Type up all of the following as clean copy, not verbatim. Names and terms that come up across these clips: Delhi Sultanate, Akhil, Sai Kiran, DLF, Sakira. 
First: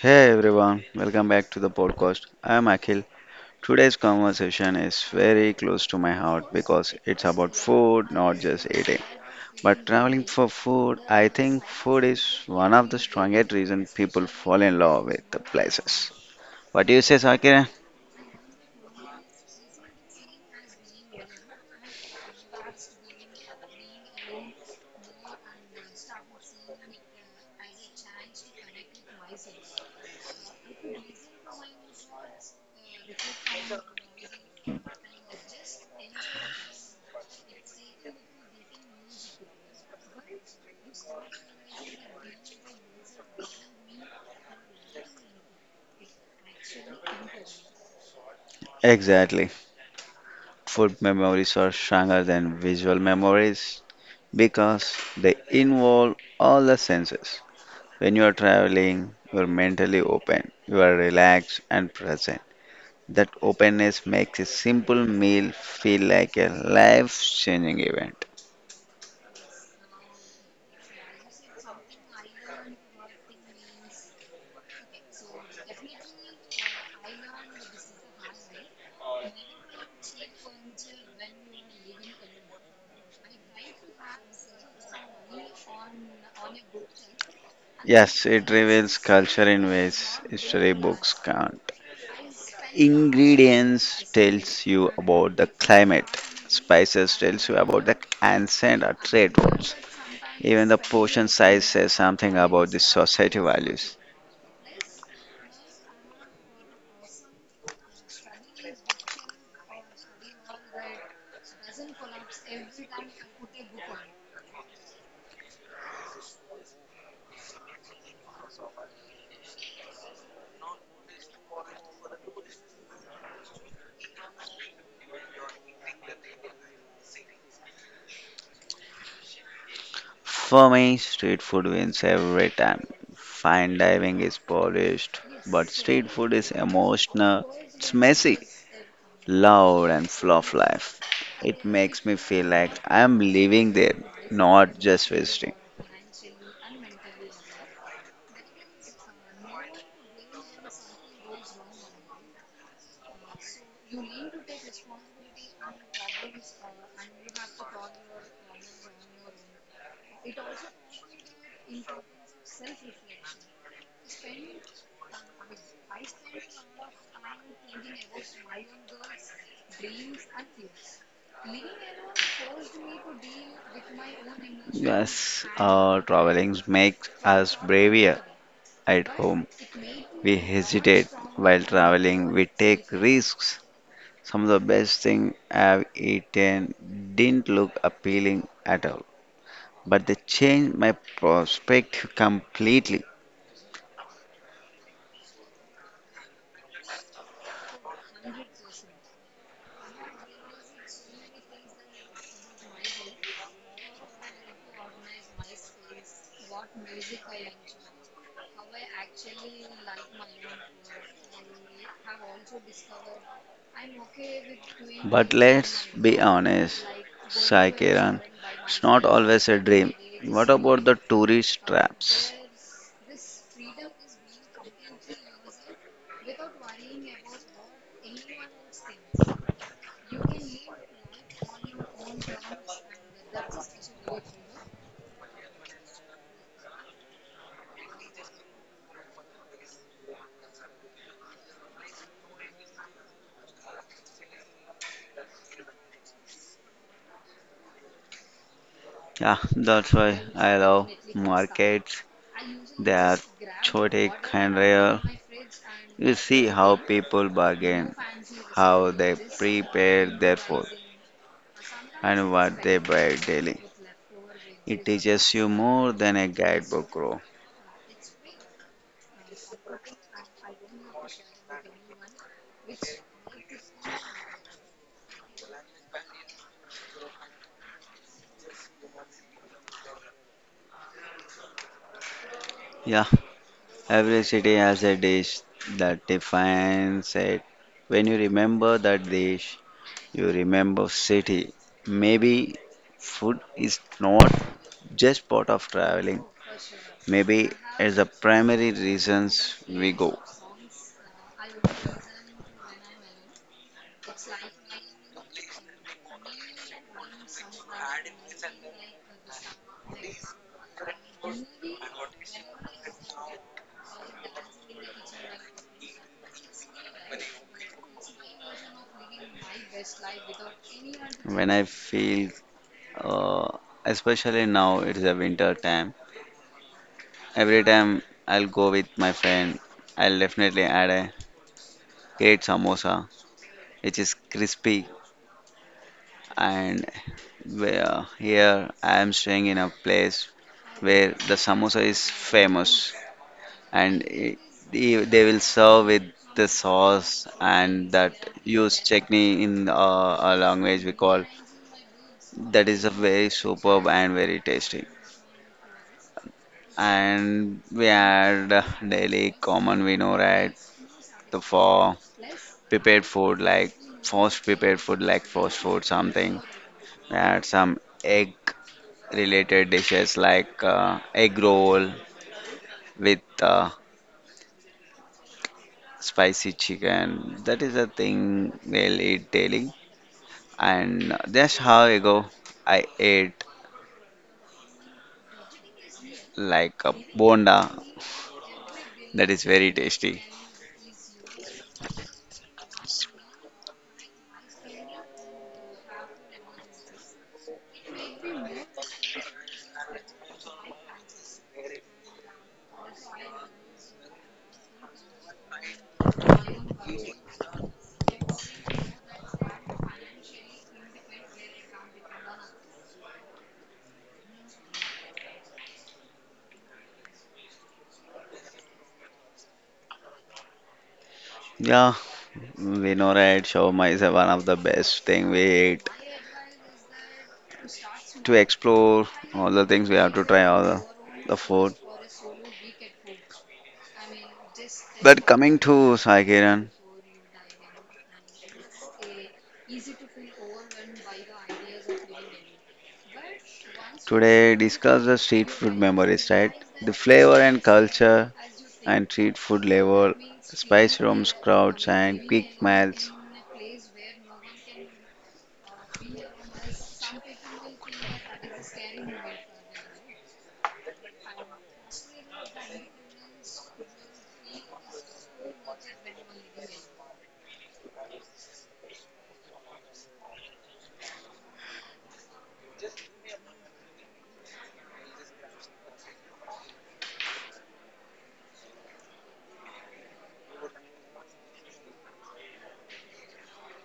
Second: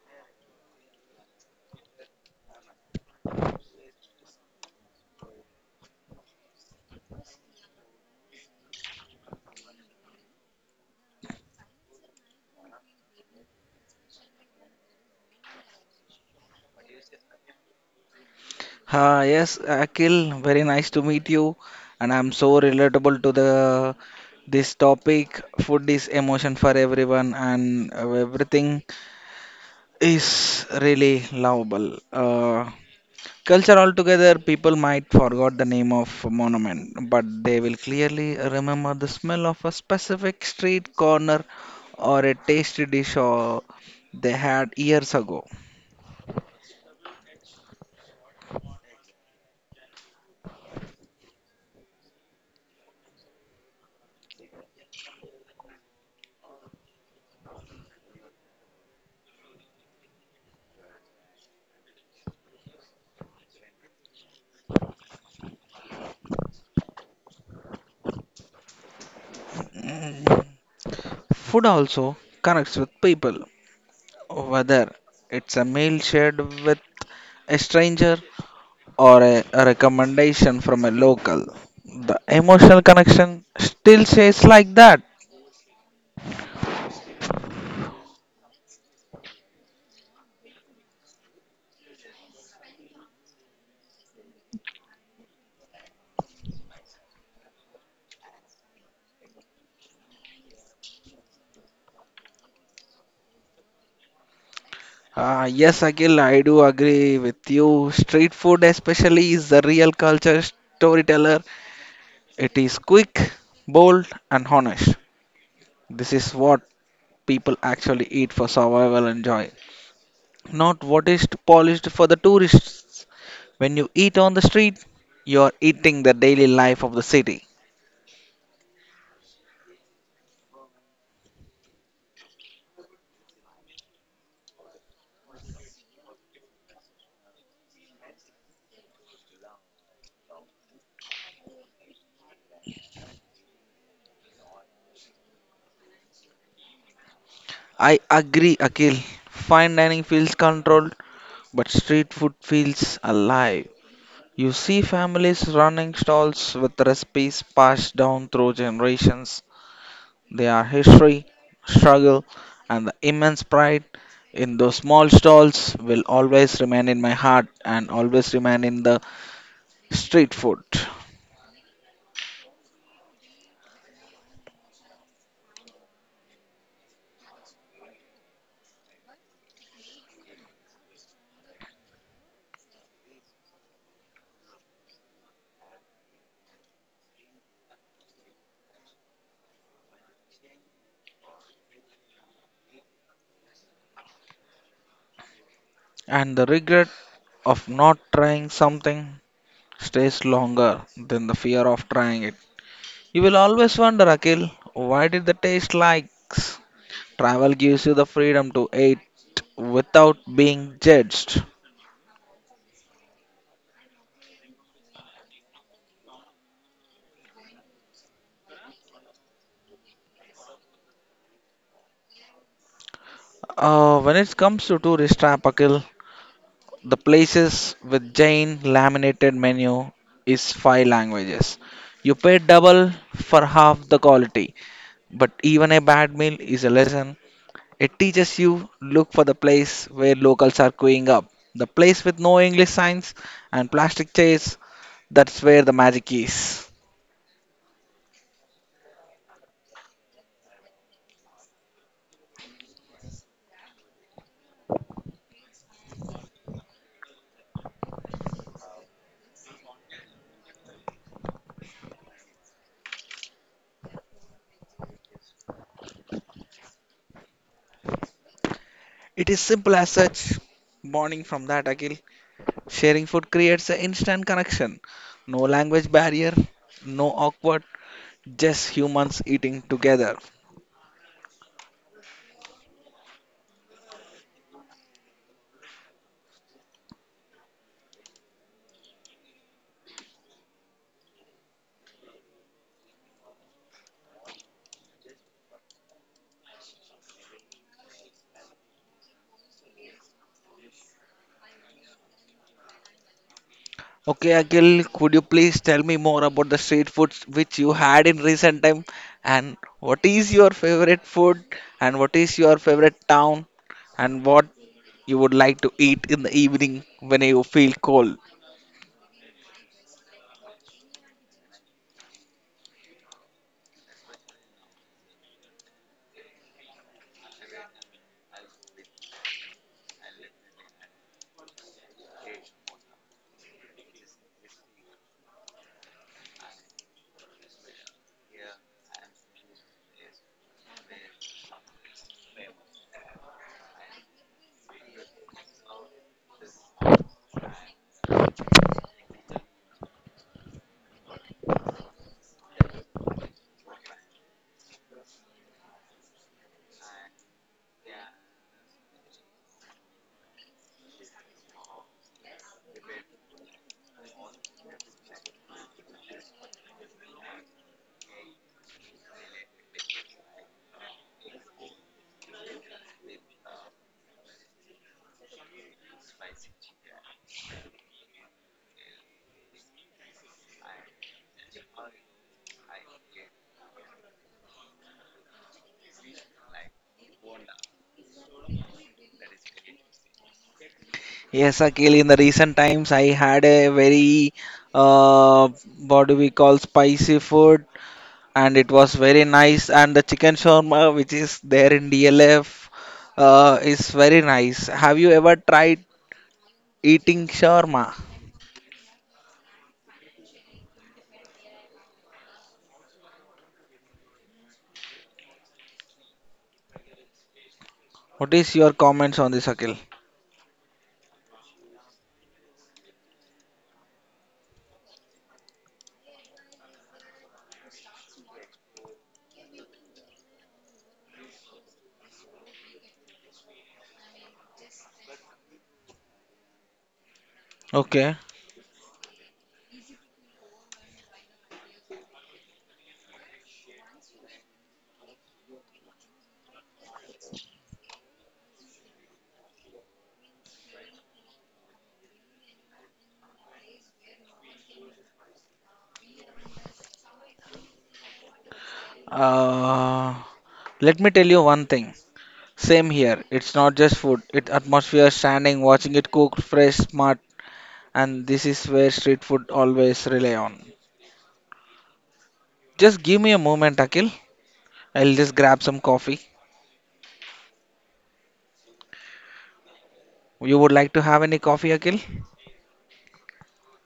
Hey everyone, welcome back to the podcast. I am Akhil. Today's conversation is very close to my heart because it's about food, not just eating. But traveling for food, I think food is one of the strongest reasons people fall in love with the places. What do you say, Sakira? Yes, Akhil, very nice to meet you, and I'm so relatable to the this topic. Food is emotion for everyone, and everything is really lovable. Culture altogether, people might forgot the name of a monument, but they will clearly remember the smell of a specific street corner or a tasty dish or they had years ago. Exactly. Food memories are stronger than visual memories because they involve all the senses. When you are traveling, you are mentally open, you are relaxed and present. That openness makes a simple meal feel like a life-changing event. Mm, food also connects with people. Whether it's a meal shared with a stranger or a recommendation from a local. The emotional connection still stays like that. Yes, it reveals culture in ways history books can't. Ingredients tells you about the climate. Spices tells you about the ancient or trade routes. Even the portion size says something about the society values. Yes, Akhil, I do agree with you. Street food, especially, is the real culture storyteller. It is quick, bold, and honest. This is what people actually eat for survival and joy, not what is polished for the tourists. When you eat on the street, you are eating the daily life of the city. For me, street food wins every time. Fine dining is polished, but street food is emotional. It's messy, loud and full of life. It makes me feel like I am living there, not just visiting. I agree, Akhil. Fine dining feels controlled, but street food feels alive. You see families running stalls with recipes passed down through generations. They are history, struggle, and the immense pride in those small stalls will always remain in my heart and always remain in the street food. Yes, traveling makes us braver at home. We hesitate while traveling, we take risks. Some of the best things I've eaten didn't look appealing at all, but they changed my perspective completely. And the regrets of not trying something stays longer than the fear of trying it. You will always wonder, Akhil, why did the taste likes? Travel gives you the freedom to eat without being judged. But let's be honest, Sai Kiran, it's not always a dream. What about the tourist traps? When it comes to tourist trap, Akhil, the places with Jain laminated menu is five languages. You pay double for half the quality, but even a bad meal is a lesson. It teaches you look for the place where locals are queuing up, the place with no English signs and plastic chairs. That's where the magic is. Yeah, that's why I love markets. They are chaotic and real. You see how people bargain, how they prepare their food, and what they buy daily. It teaches you more than a guidebook, bro. It is simple as such. Bonding from that, Akhil. Sharing food creates an instant connection. No language barrier, no awkward, just humans eating together. Yeah, every city has a dish that defines it. When you remember that dish, you remember city. Maybe food is not just part of traveling. Maybe it's the primary reasons we go. Okay, Akhil, could you please tell me more about the street foods which you had in recent time and what is your favorite food and what is your favorite town and what you would like to eat in the evening when you feel cold? When I feel, uh, especially now, it is a winter time. Every time I'll go with my friend, I'll definitely add a great samosa, which is crispy. And where here I am staying in a place where the samosa is famous, and it, they will serve with the sauce and that used chutney in our language we call. That is a very superb and very tasty. And we had daily common vino right the four prepared food like fast prepared food like fast food something and some egg related dishes like egg roll with spicy chicken, that is the thing they'll eat daily, and that's how I go. I ate like a bonda, that is very tasty. Yes, Akhil, in the recent times I had a very uh, what do we call spicy food, and it was very nice, and the chicken shawarma which is there in DLF is very nice. Have you ever tried eating shawarma? What is your comments on this, Akhil? Yeah, we know right, shawarma is one of the best thing we ate to explore all the things. We have to try all the food. But coming to Sai Kiran, Okay. today discuss the street food memories, right? The flavor and culture and street food level, spice rooms, crowds, and quick meals. Uh, Let me tell you one thing. Same here. It's not just food. It atmosphere, standing, watching it cook, fresh, smart, and this is where street food always rely on. Just give me a moment, Akhil. I'll just grab some coffee. You would like to have any coffee, Akhil?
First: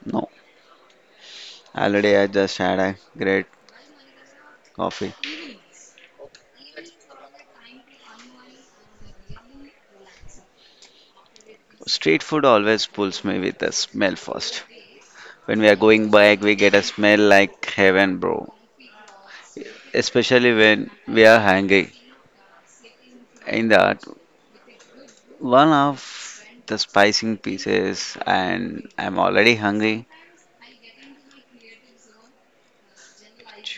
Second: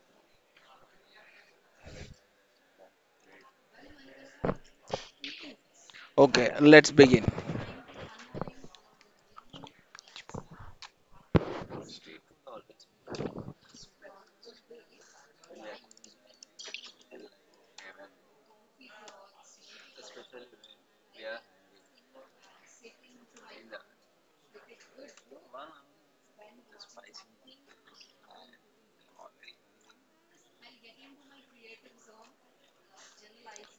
No, already I just had a great coffee. Okay, let's begin. Street food always pulls me with the smell first. When we are going back, we get a smell like heaven, bro. Especially when we are hungry. In that, one of the spicing pieces, and I'm already hungry.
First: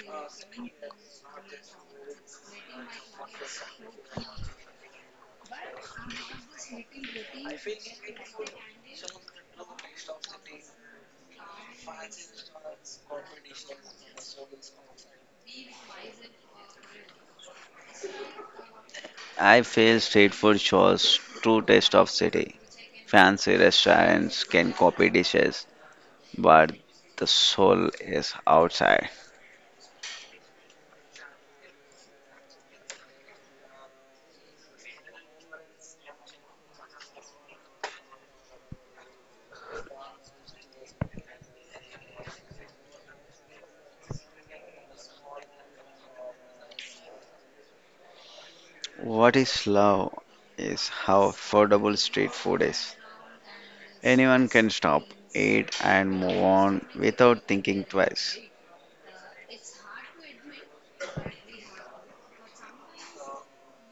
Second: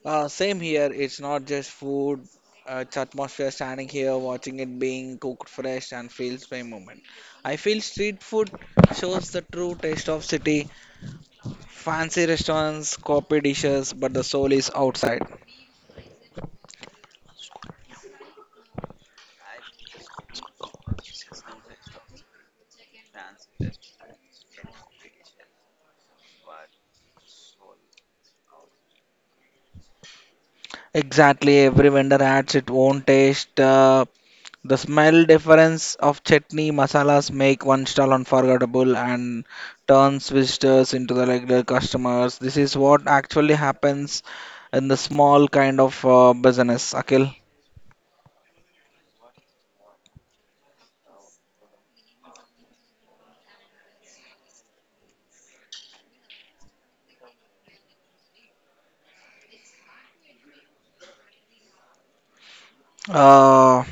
Same here. It's not just food. It's atmosphere standing here, watching it being cooked fresh and feels by moment. I feel street food shows the true taste of city. Fancy restaurants copy dishes, but the soul is outside. I feel street food shows true taste of city. Fancy restaurants can copy dishes, but the soul is outside. Exactly, every vendor adds its own taste. The smell difference of chutney masalas make one stall unforgettable and turns visitors into the regular customers. This is what actually happens in the small kind of business, Akhil. What is love is how affordable street food is. Anyone can stop, eat, and move on without thinking twice. uh,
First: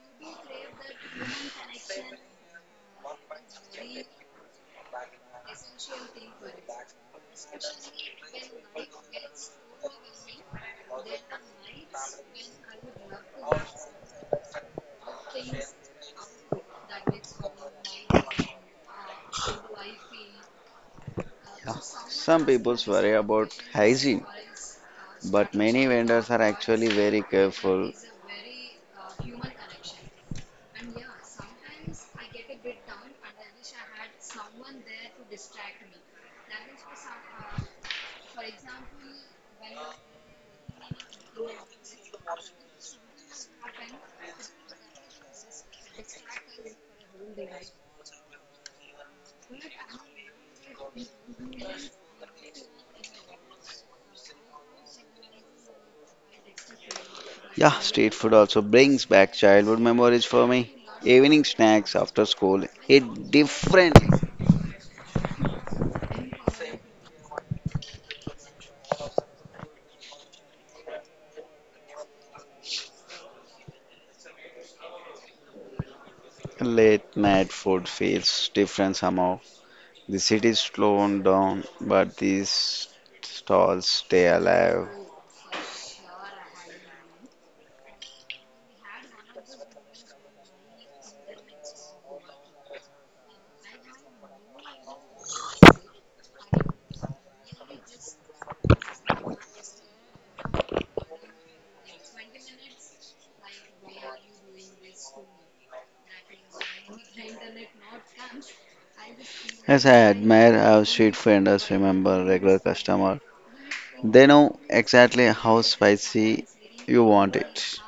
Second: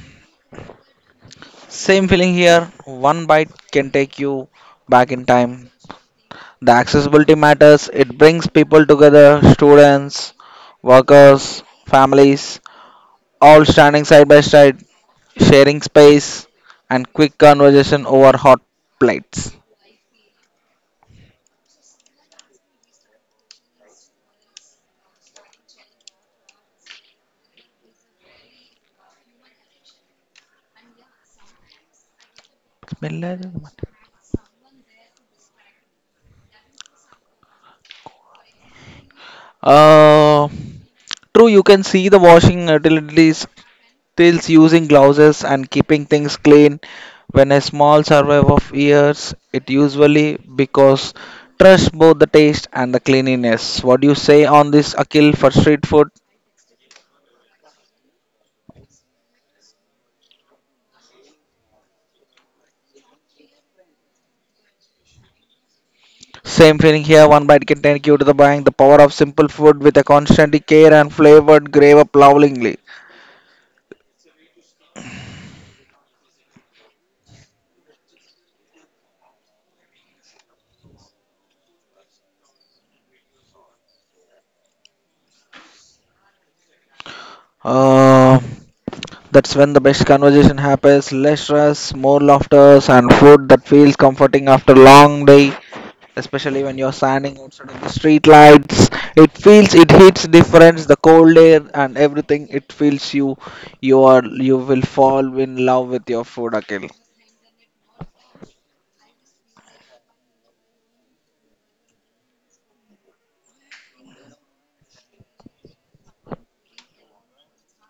Same feeling here. One bite can take you back in time. The accessibility matters. It brings people together, students, workers, families, all standing side by side, sharing space, and quick conversation over hot plates. Some people worry about hygiene, but many vendors are actually very careful. Uh, True, you can see the washing utilities still using glasses and keeping things clean. When a small survey of years, it usually because trust both the taste and the cleanliness. What do you say on this, Akil, for street food? Yeah, street food also brings back childhood memories for me. Evening snacks after school hit different. Same feeling here. One bite can take you to the bank. The power of simple food with a constant care and flavored grave up lovingly. Late night food feels different somehow. The city's slowing down, but these stalls stay alive. Uh, that's when the best conversation happens. Less stress, more laughter, and food that feels comforting after long day. Especially when you're standing outside in the street lights, it feels it hits difference. The cold air and everything, it feels you. You are you will fall in love with your food, Akhil. Yes, I admire how street vendors remember regular customer. They know exactly how spicy you want it.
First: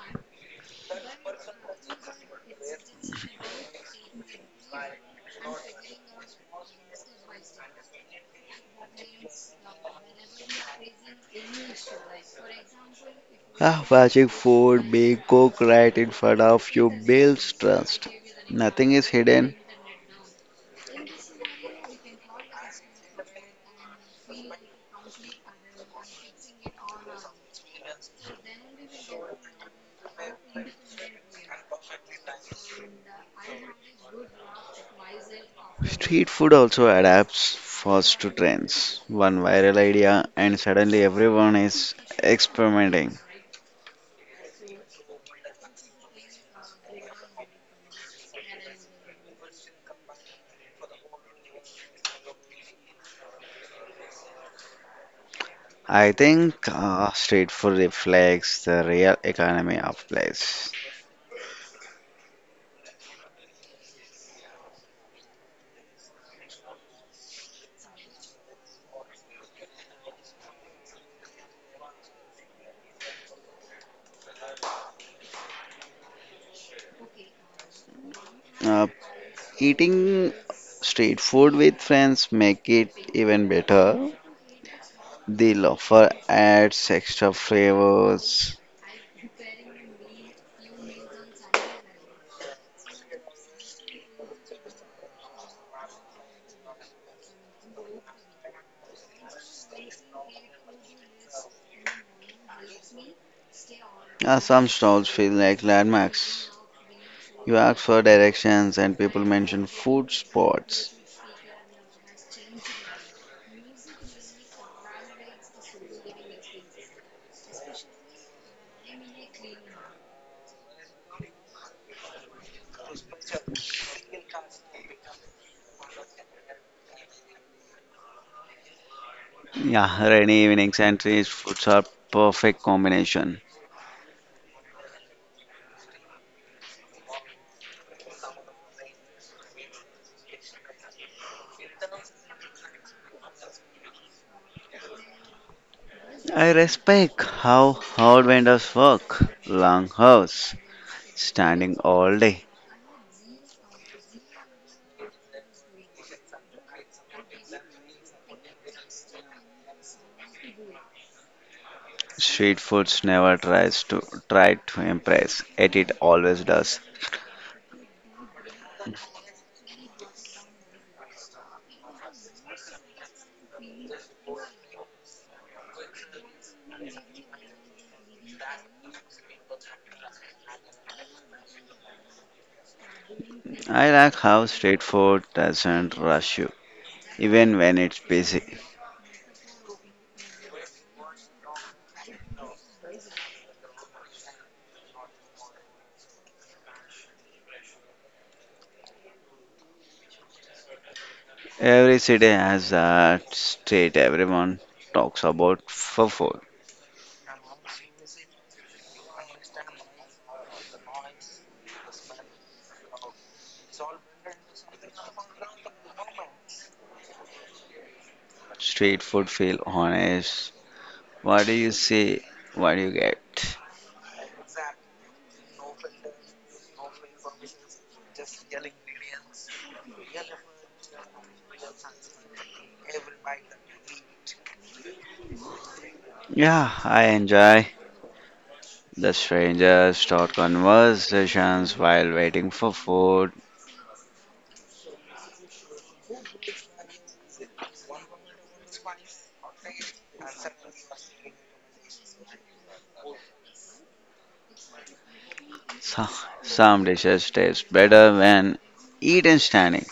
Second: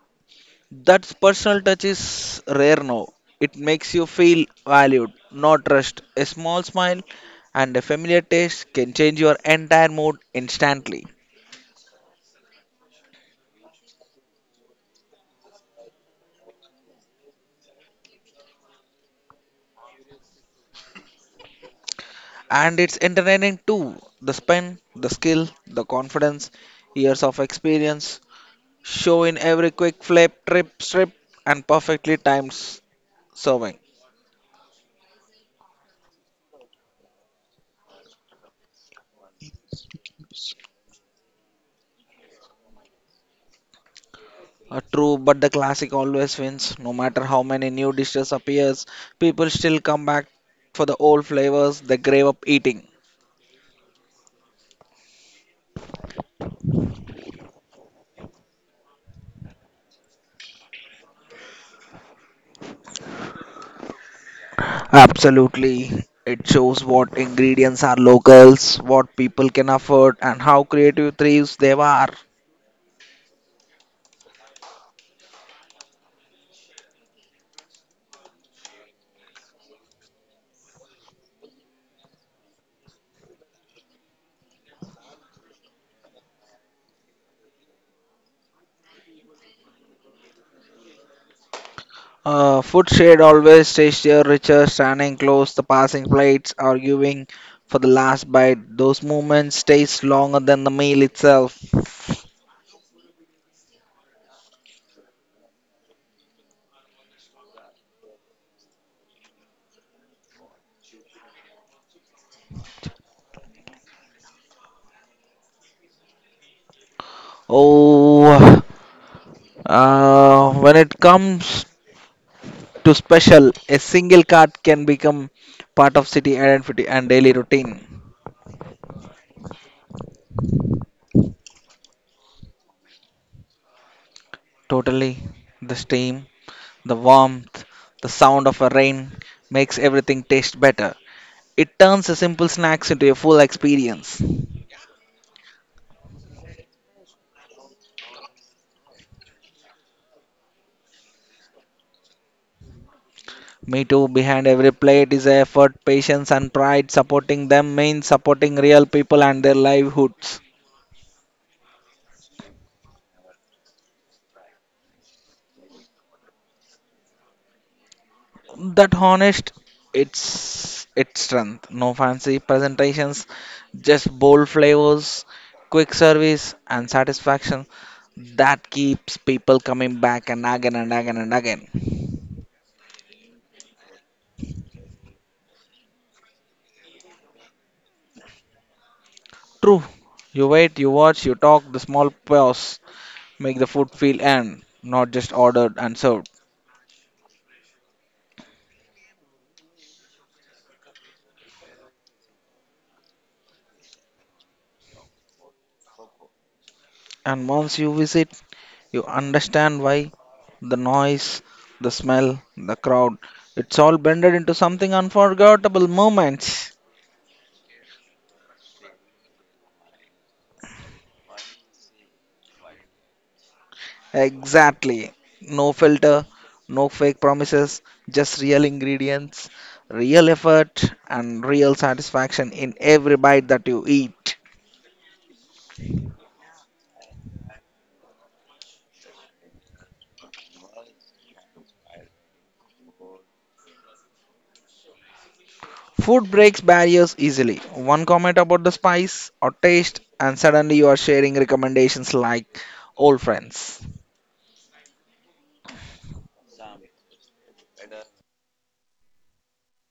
That personal touch is rare now. It makes you feel valued, not rushed. A small smile and a familiar taste can change your entire mood instantly. Ah, watching food being cooked right in front of you builds trust. Nothing is hidden. And it's entertaining too. The spin, the skill, the confidence, years of experience, show in every quick flip, trip, strip, and perfectly timed serving. Street food also adapts fast to trends. One viral idea and suddenly everyone is experimenting. True, but the classic always wins. No matter how many new dishes appears, people still come back for the old flavors they grave up eating. I think street food reflects the real economy of place. Absolutely. It shows what ingredients are locals, what people can afford, and how creative thieves they are. Uh, Eating street food with friends make it even better. The loafer adds extra flavors. Food shared always tastier, richer, standing close, the passing plates, arguing for the last bite. Those moments taste longer than the meal itself. Some stalls feel like landmarks. You ask for directions and people mention food spots. Oh, when it comes to special, a single card can become part of city identity and daily routine. Yeah, rainy evenings and street foods are perfect combination. Totally, the steam, the warmth, the sound of a rain makes everything taste better. It turns a simple snacks into a full experience. I respect how hard vendors work. Long hours, standing all day. Me too. Behind every plate is effort, patience, and pride. Supporting them means supporting real people and their livelihoods. Street foods never tries to try to impress. It always does. That honest, it's its strength. No fancy presentations, just bold flavors, quick service, and satisfaction. That keeps people coming back and again and again and again. I like how straightforward doesn't rush you, even when it's busy. True. You wait, you watch, you talk. The small pause make the food feel earned, not just ordered and served. Every city has that street everyone talks about for food. And once you visit, you understand why the noise, the smell, the crowd, it's all blended into something unforgettable moments. Street food feel honest. What do you see? What do you get? Exactly. No filter, no fake promises, just real ingredients, real effort, and real satisfaction in every bite that you eat. Yeah, I enjoy the strangers start conversations while waiting for food. Food breaks barriers easily. One comment about the spice or taste, and suddenly you are sharing recommendations like old friends. So, some dishes taste better when eaten standing.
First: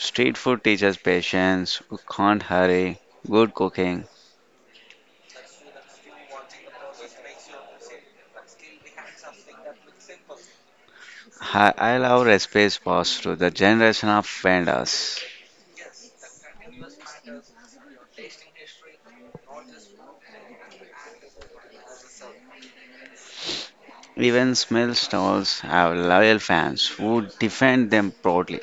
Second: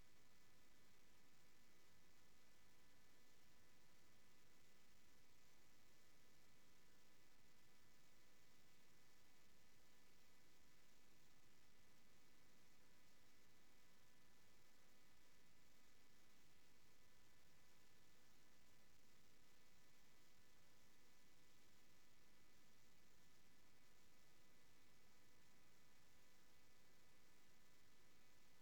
Street food teaches patience, you can't hurry good cooking. Hi, I love recipes passed through the generation of vendors. Even small stalls have loyal fans who defend them proudly.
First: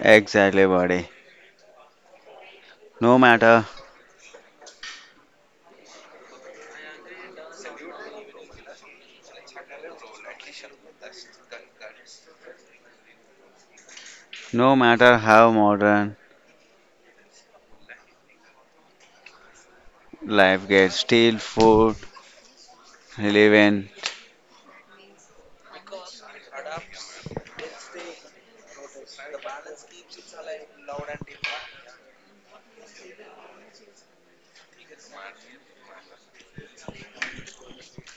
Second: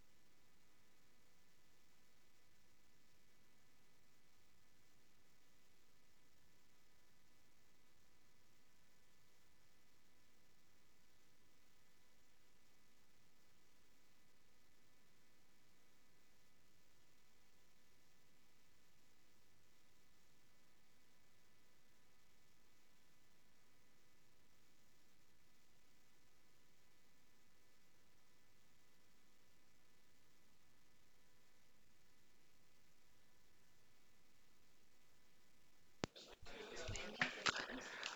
Exactly, buddy. No matter, no matter how modern life gets, still food, live in.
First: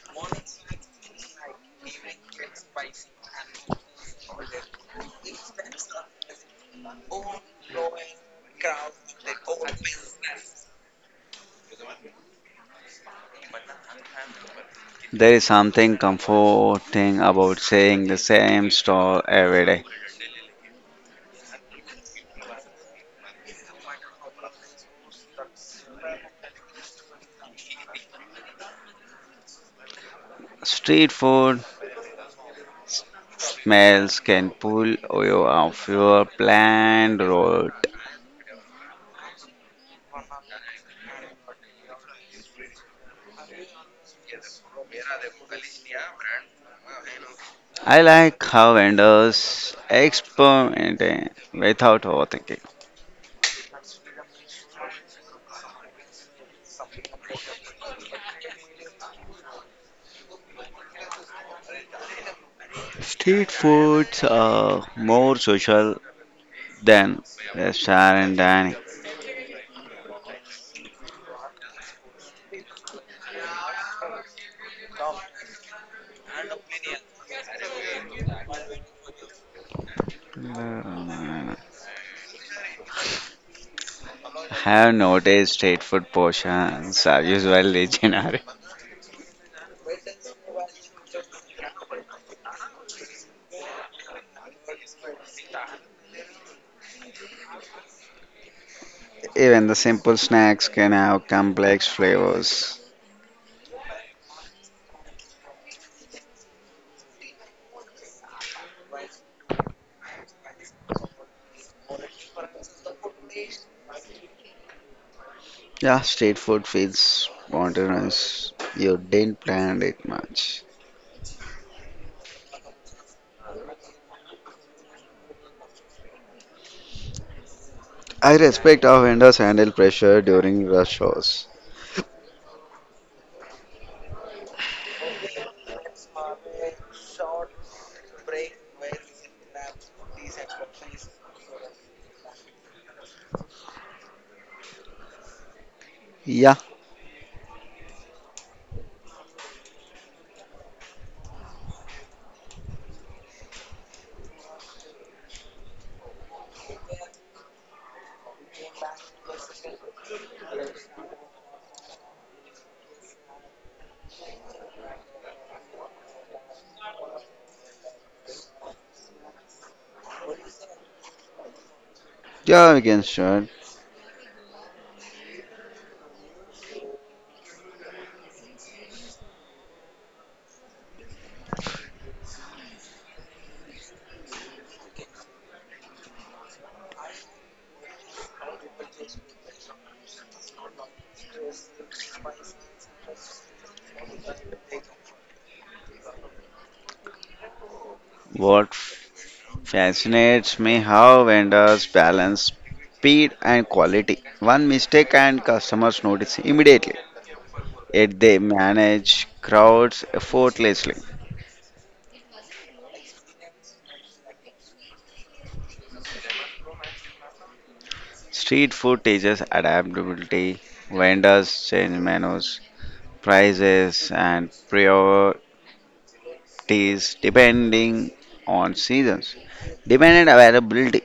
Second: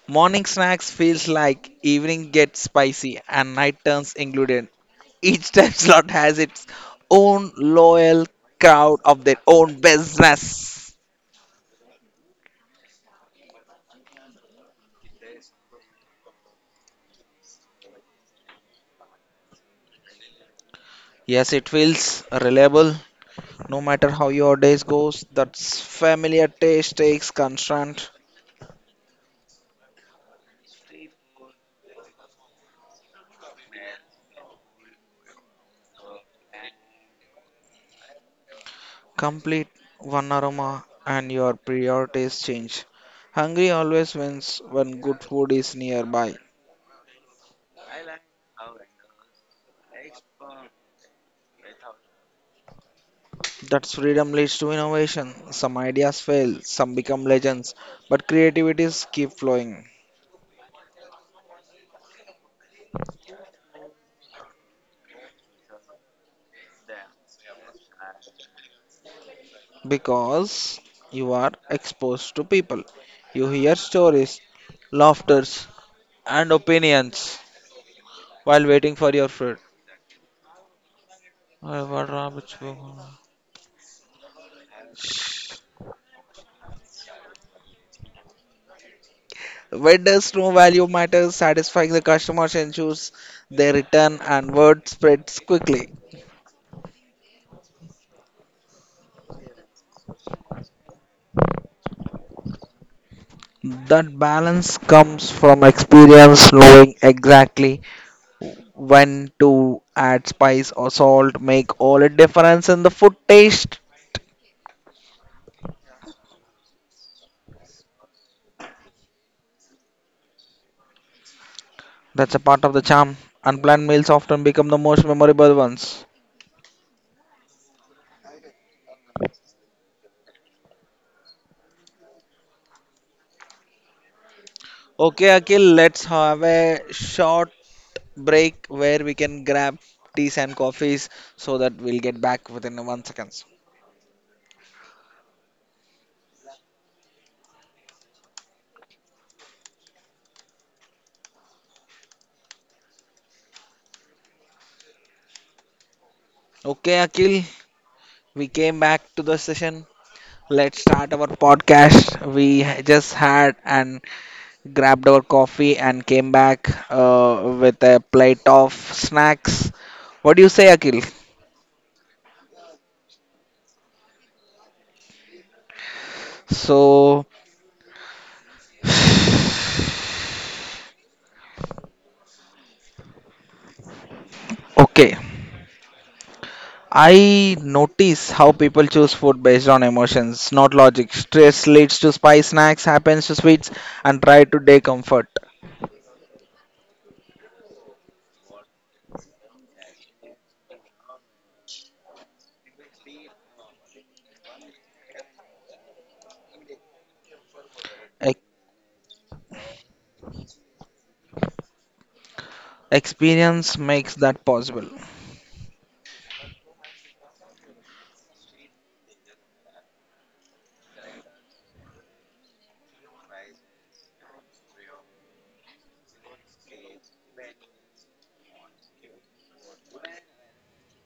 Morning snacks feels like evening gets spicy and night turns included. Each time slot has its own loyal crowd of their own business. There is something comforting about saying the same stall every day. Yes, it feels reliable. No matter how your days goes, that familiar taste takes constant, Street food smells can pull you off your planned route. complete one aroma and your priorities change. Hungry always wins when good food is nearby. I like how vendors experiment without overthinking. That freedom leads to innovation. Some ideas fail, some become legends, but creativities keep flowing Street foods are more social than restaurant dining. because you are exposed to people. You hear stories, laughters, and opinions while waiting for your food. I अरे वाह रहा बच्चों। have noticed street को। food portions are usually generic. Vendors know value matters, satisfying the customers ensures their return and word spreads quickly. Even the simple snacks can have complex flavors. That balance comes from experience knowing exactly when to add spice or salt make all a difference in the food taste. Yeah, street food feels spontaneous. You didn't plan it much. That's a part of the charm. Unplanned meals often become the most memorable ones. I respect how vendors handle pressure during rush hours. Okay, Akhil, let's have a short break where we can grab teas and coffees so that we'll get back within one seconds. Yeah, Okay, Akhil, we came back to the session. Let's start our podcast. We just had an grabbed our coffee, and came back with a plate of snacks. What do you say, Akhil? Yeah, we can start. So, okay. I notice how people choose food based on emotions, not logic. Stress leads to spice, snacks happens to sweets, and try to day comfort. What fascinates me how vendors balance speed and quality. One mistake and customers notice immediately. Yet they Ex- manage crowds effortlessly. Experience makes that possible. Street food teaches adaptability. Vendors change menus, prices, and priorities depending on seasons, demand and availability.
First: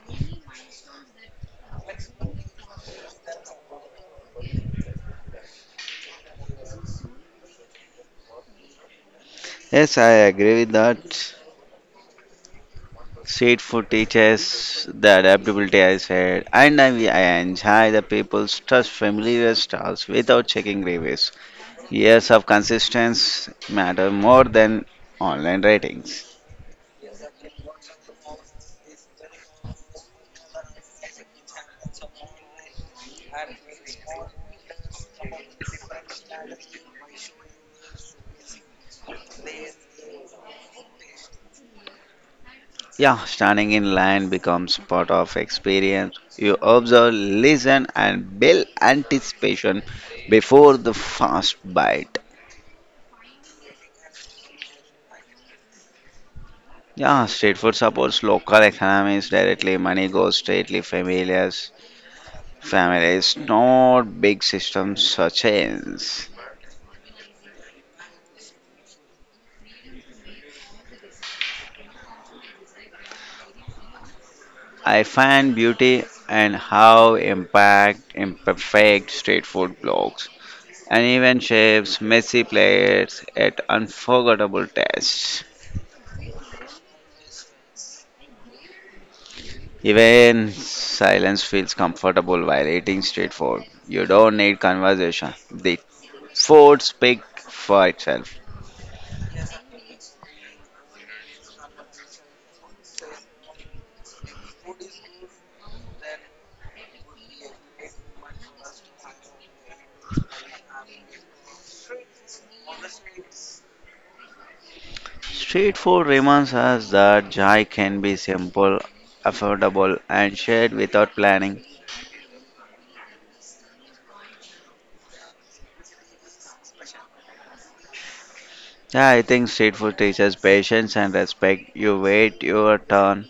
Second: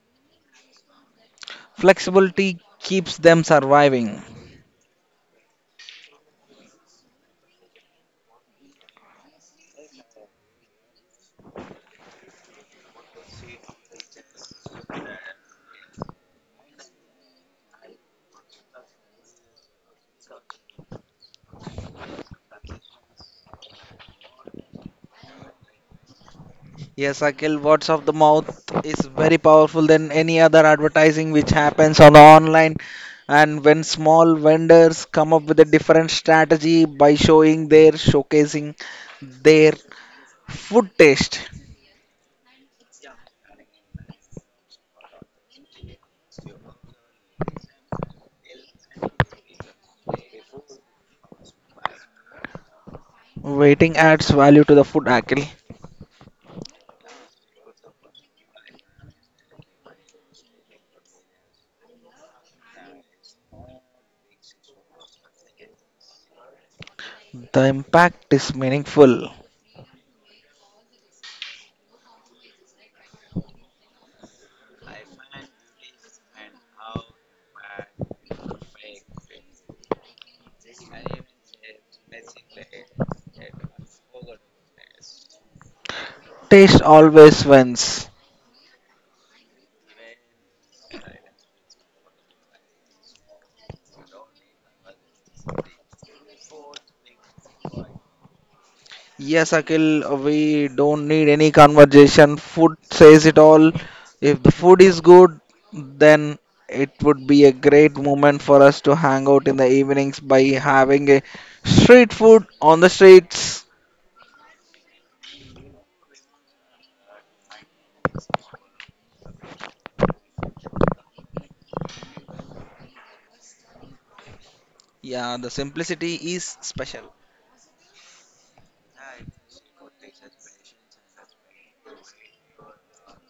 Flexibility keeps them surviving. Yes, I agree with that. Street food teaches the adaptability I said, and I enjoy the people's trust familiar styles without checking reviews. Years of consistency matter more than online ratings. Yes, Akhil, words of the mouth is very powerful than any other advertising which happens on online. And when small vendors come up with a different strategy by showing their showcasing their food taste, Yeah, standing in line becomes part of experience. You observe, listen, and build anticipation before the first bite. waiting adds value to the food, Akhil. Yeah, street food supports local economies directly. Money goes straightly familiars families, not big systems or chains. The impact is meaningful. I find beauty in how impact imperfect street food blogs, uneven shapes, messy plates, at unforgettable tastes. Taste always wins. Even silence feels comfortable while eating street food. You don't need conversation. The food speaks for itself. Yes, Akhil, we don't need any conversation. Food says it all. If the food is good, then it would be a great moment for us to hang out in the evenings by having a street food on the streets. Street food reminds us that joy can be simple, affordable, and shared without planning. Yeah, the simplicity is special. Yeah, I think street food teaches patience and respect. You wait your turn,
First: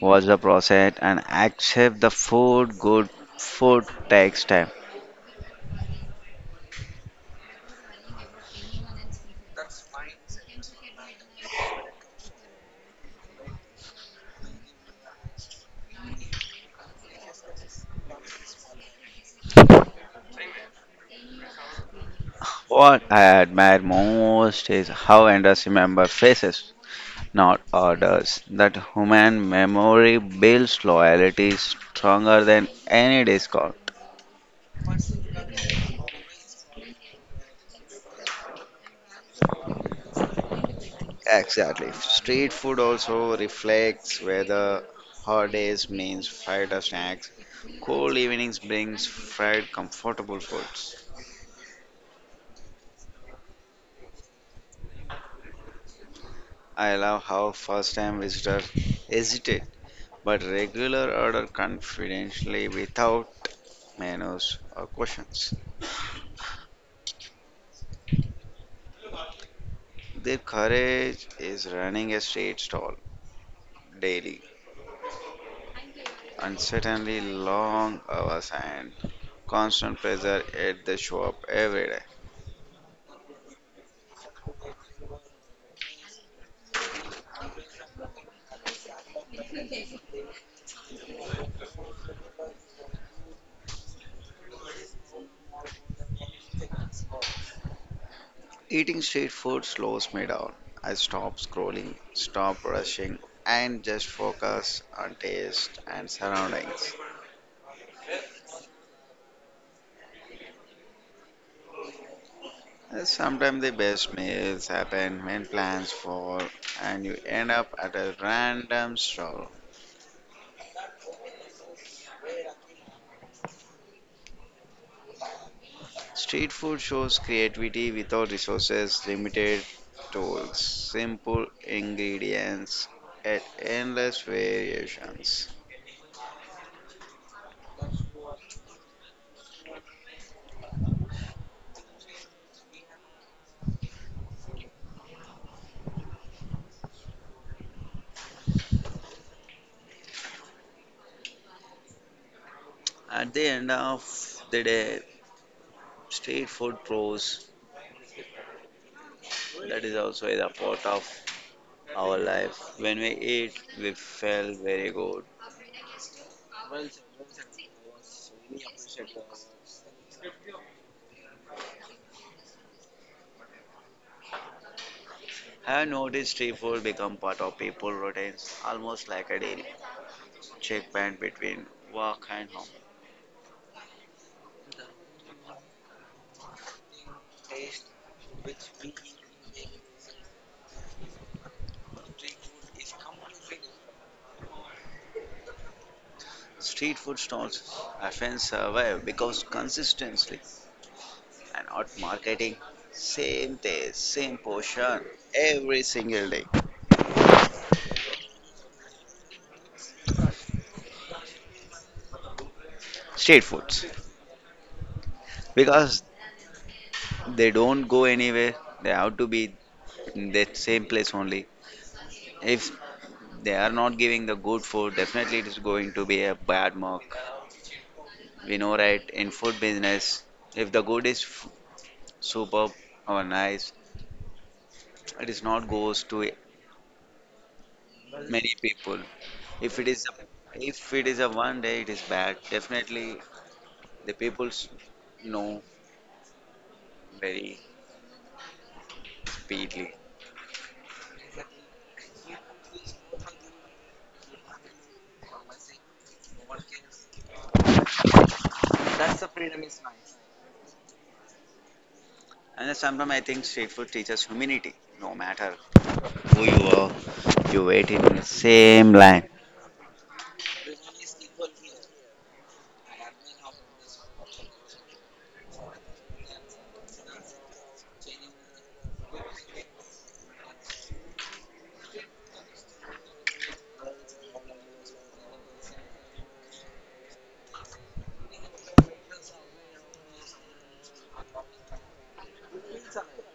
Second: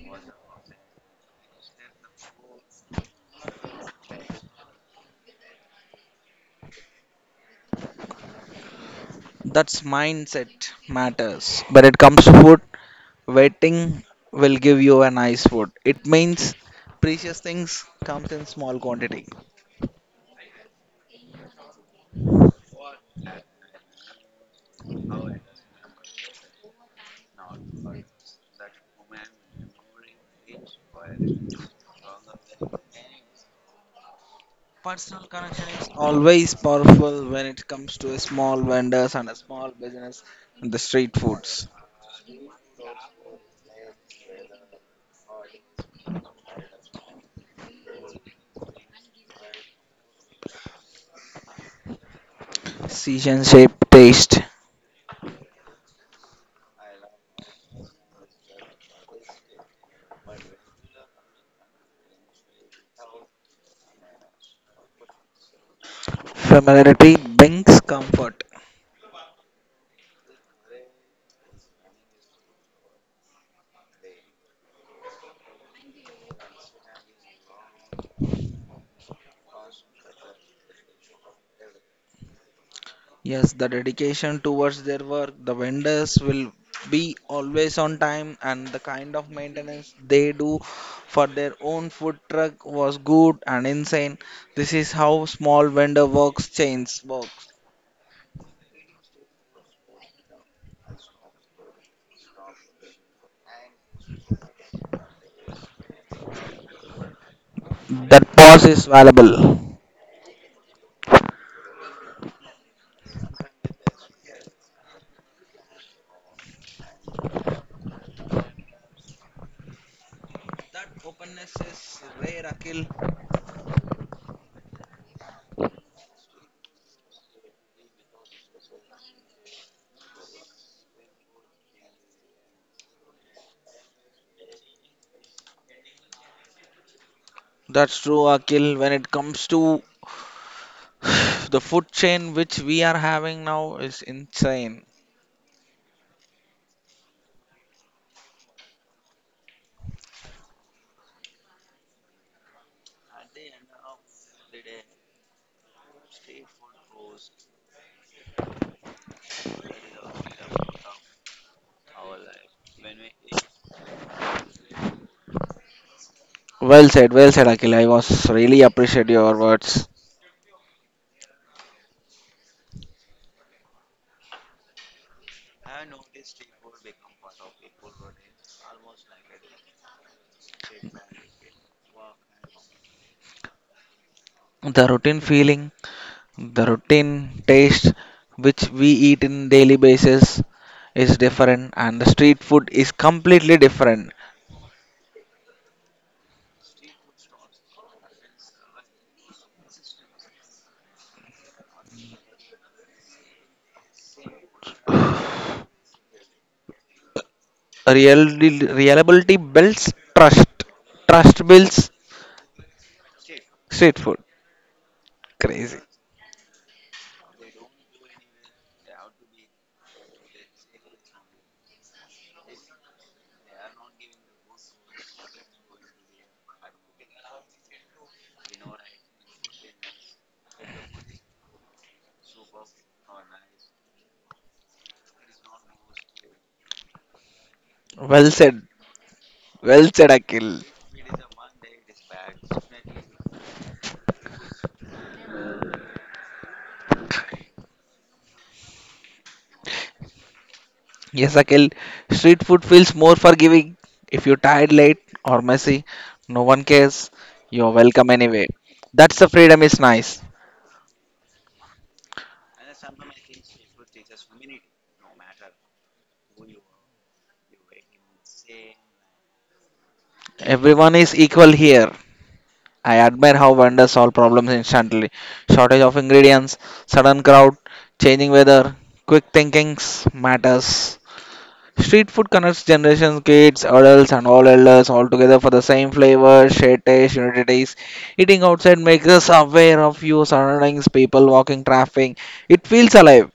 watch the process, and accept the food. Good food takes time. That's mindset matters. When it comes to food, waiting will give you a nice food. It means precious things comes in small quantity. What I admire most is how vendors remember faces, not orders. That human memory builds loyalty stronger than any discount. Personal connection is always powerful when it comes to a small vendors and a small business and the street foods. Exactly. Street food also reflects whether holidays means fighter snacks. Cool evenings brings fried comfortable foods. Season shape taste. I love how first time visitors hesitate but regular order confidentially without menus or questions. Familiarity brings comfort. Their courage is running a street stall daily, uncertainly long hours and constant pressure at the shop every day. Yes, the dedication towards their work, the vendors will be always on time and the kind of maintenance they do for their own food truck was good and insane. This is how small vendor works chains works. Eating street food slows me down. I stop scrolling, stop rushing, and just focus on taste and surroundings. That pause is valuable. Sometimes the best meals happen when plans fall and you end up at a random stall. That openness is rare, Akil. Street food shows creativity without resources, limited tools, simple ingredients, and endless variations. That's true, Akil. When it comes to the food chain which we are having now is insane. At the end of the day, street food proves that is also a part of our life. When we eat, we feel very good. Well said, Akil. I was really appreciate your words. Have noticed street food become part of people routines almost like a daily checkpoint between work and home. The routine feeling, the routine taste which we eat in daily basis is different, and the street food is completely different. Street food stalls often survive because consistency and not marketing. Same taste, same portion every single day. Reality, reliability builds trust. Trust builds Street foods street food. Crazy. because they don't go anywhere. They have to be in that same place only. If they are not giving the good food, definitely it is going to be a bad mark. We know, right? In food business, if the good is superb or nice, it is not goes to Well many said. people. If it Well is said, a, Akil. if it is a one day, it is bad. Definitely, the people's know very badly. Yes, Akhil, street food feels more forgiving. If you're tired, late, or messy, no one cares. You're welcome anyway. That's the freedom is nice. And then sometimes I think street food teaches humanity. No matter who you are, you wait in the same line. Everyone is equal here. I admire how vendors solve problems instantly. Shortage of ingredients, sudden crowd, changing weather, quick thinkings matters. Street food connects generations, kids, adults, and all elders all together for the same flavor, shared taste, unity taste. Eating outside makes us aware of your surroundings, people, walking, traffic. It feels alive.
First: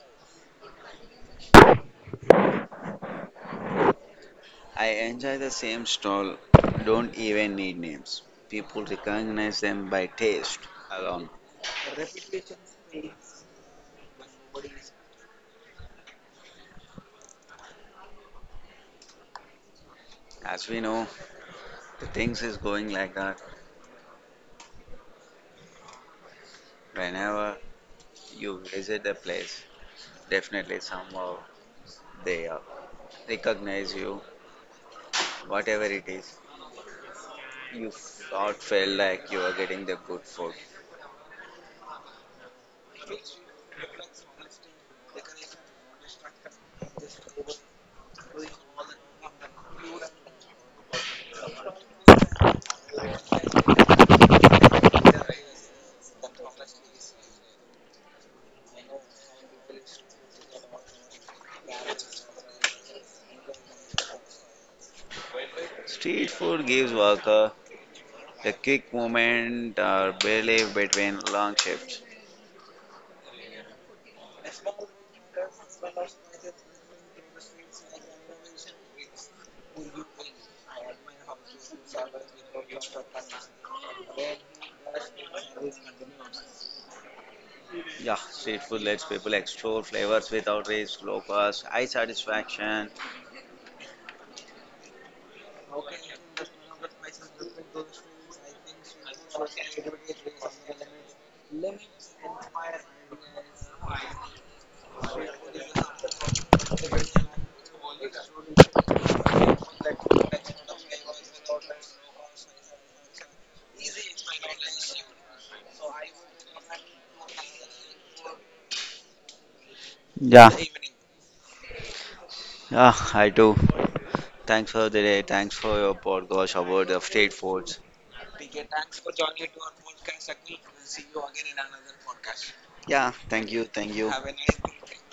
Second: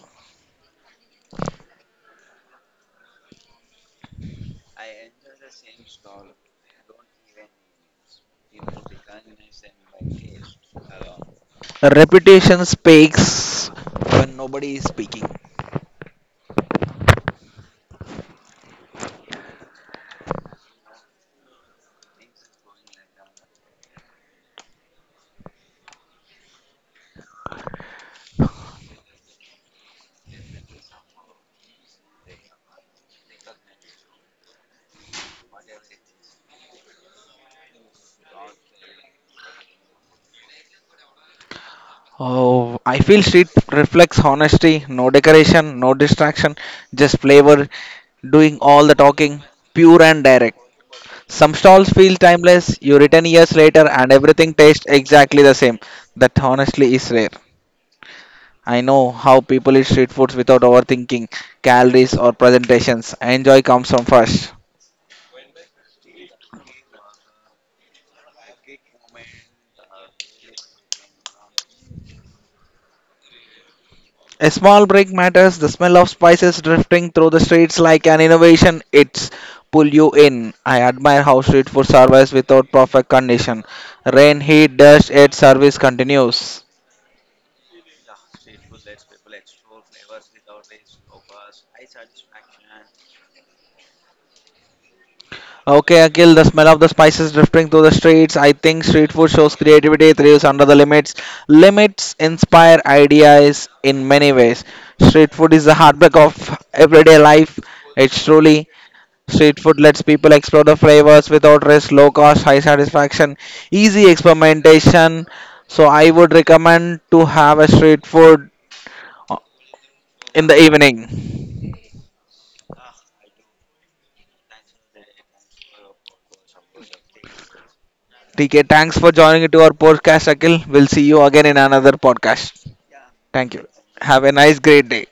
I enjoy the same stall. Don't even need names. People recognize them by taste alone. Reputation speaks when nobody is speaking. As we know, the things is going like that. Whenever you visit a place, definitely somehow they recognize you whatever it is, you not felt like you are getting the good food. Oh, I feel street reflects honesty, no decoration, no distraction, just flavor, doing all the talking, pure and direct. Some stalls feel timeless, you return years later and everything tastes exactly the same. That honestly is rare. I know how people eat street foods without overthinking calories or presentations. Enjoy comes from first. Street food gives worker a quick moment or relief between long shifts. A small break matters. The smell of spices drifting through the streets like an innovation, it's pull you in. I admire how street food survives without perfect condition. Rain, heat, dust, yet service continues. Yeah, street food lets people explore flavors without risk, low cost, high satisfaction. Okay, Akhil, the smell of the spices drifting through the streets. I think street food shows creativity, thrives under the limits. Limits inspire ideas in many ways. Street food is the heartbeat of everyday life. It's truly street food lets people explore the flavors without risk, low cost, high satisfaction, easy experimentation. So I would recommend to have a street food uh, in Yeah, the evening. Yeah, I do. Thanks for the day. Thanks for your podcast about the street foods. TK, thanks for joining to our podcast, Akhil. We'll see you again in another podcast. Yeah, thank Thank you. you. Thank you. Have a nice, great day.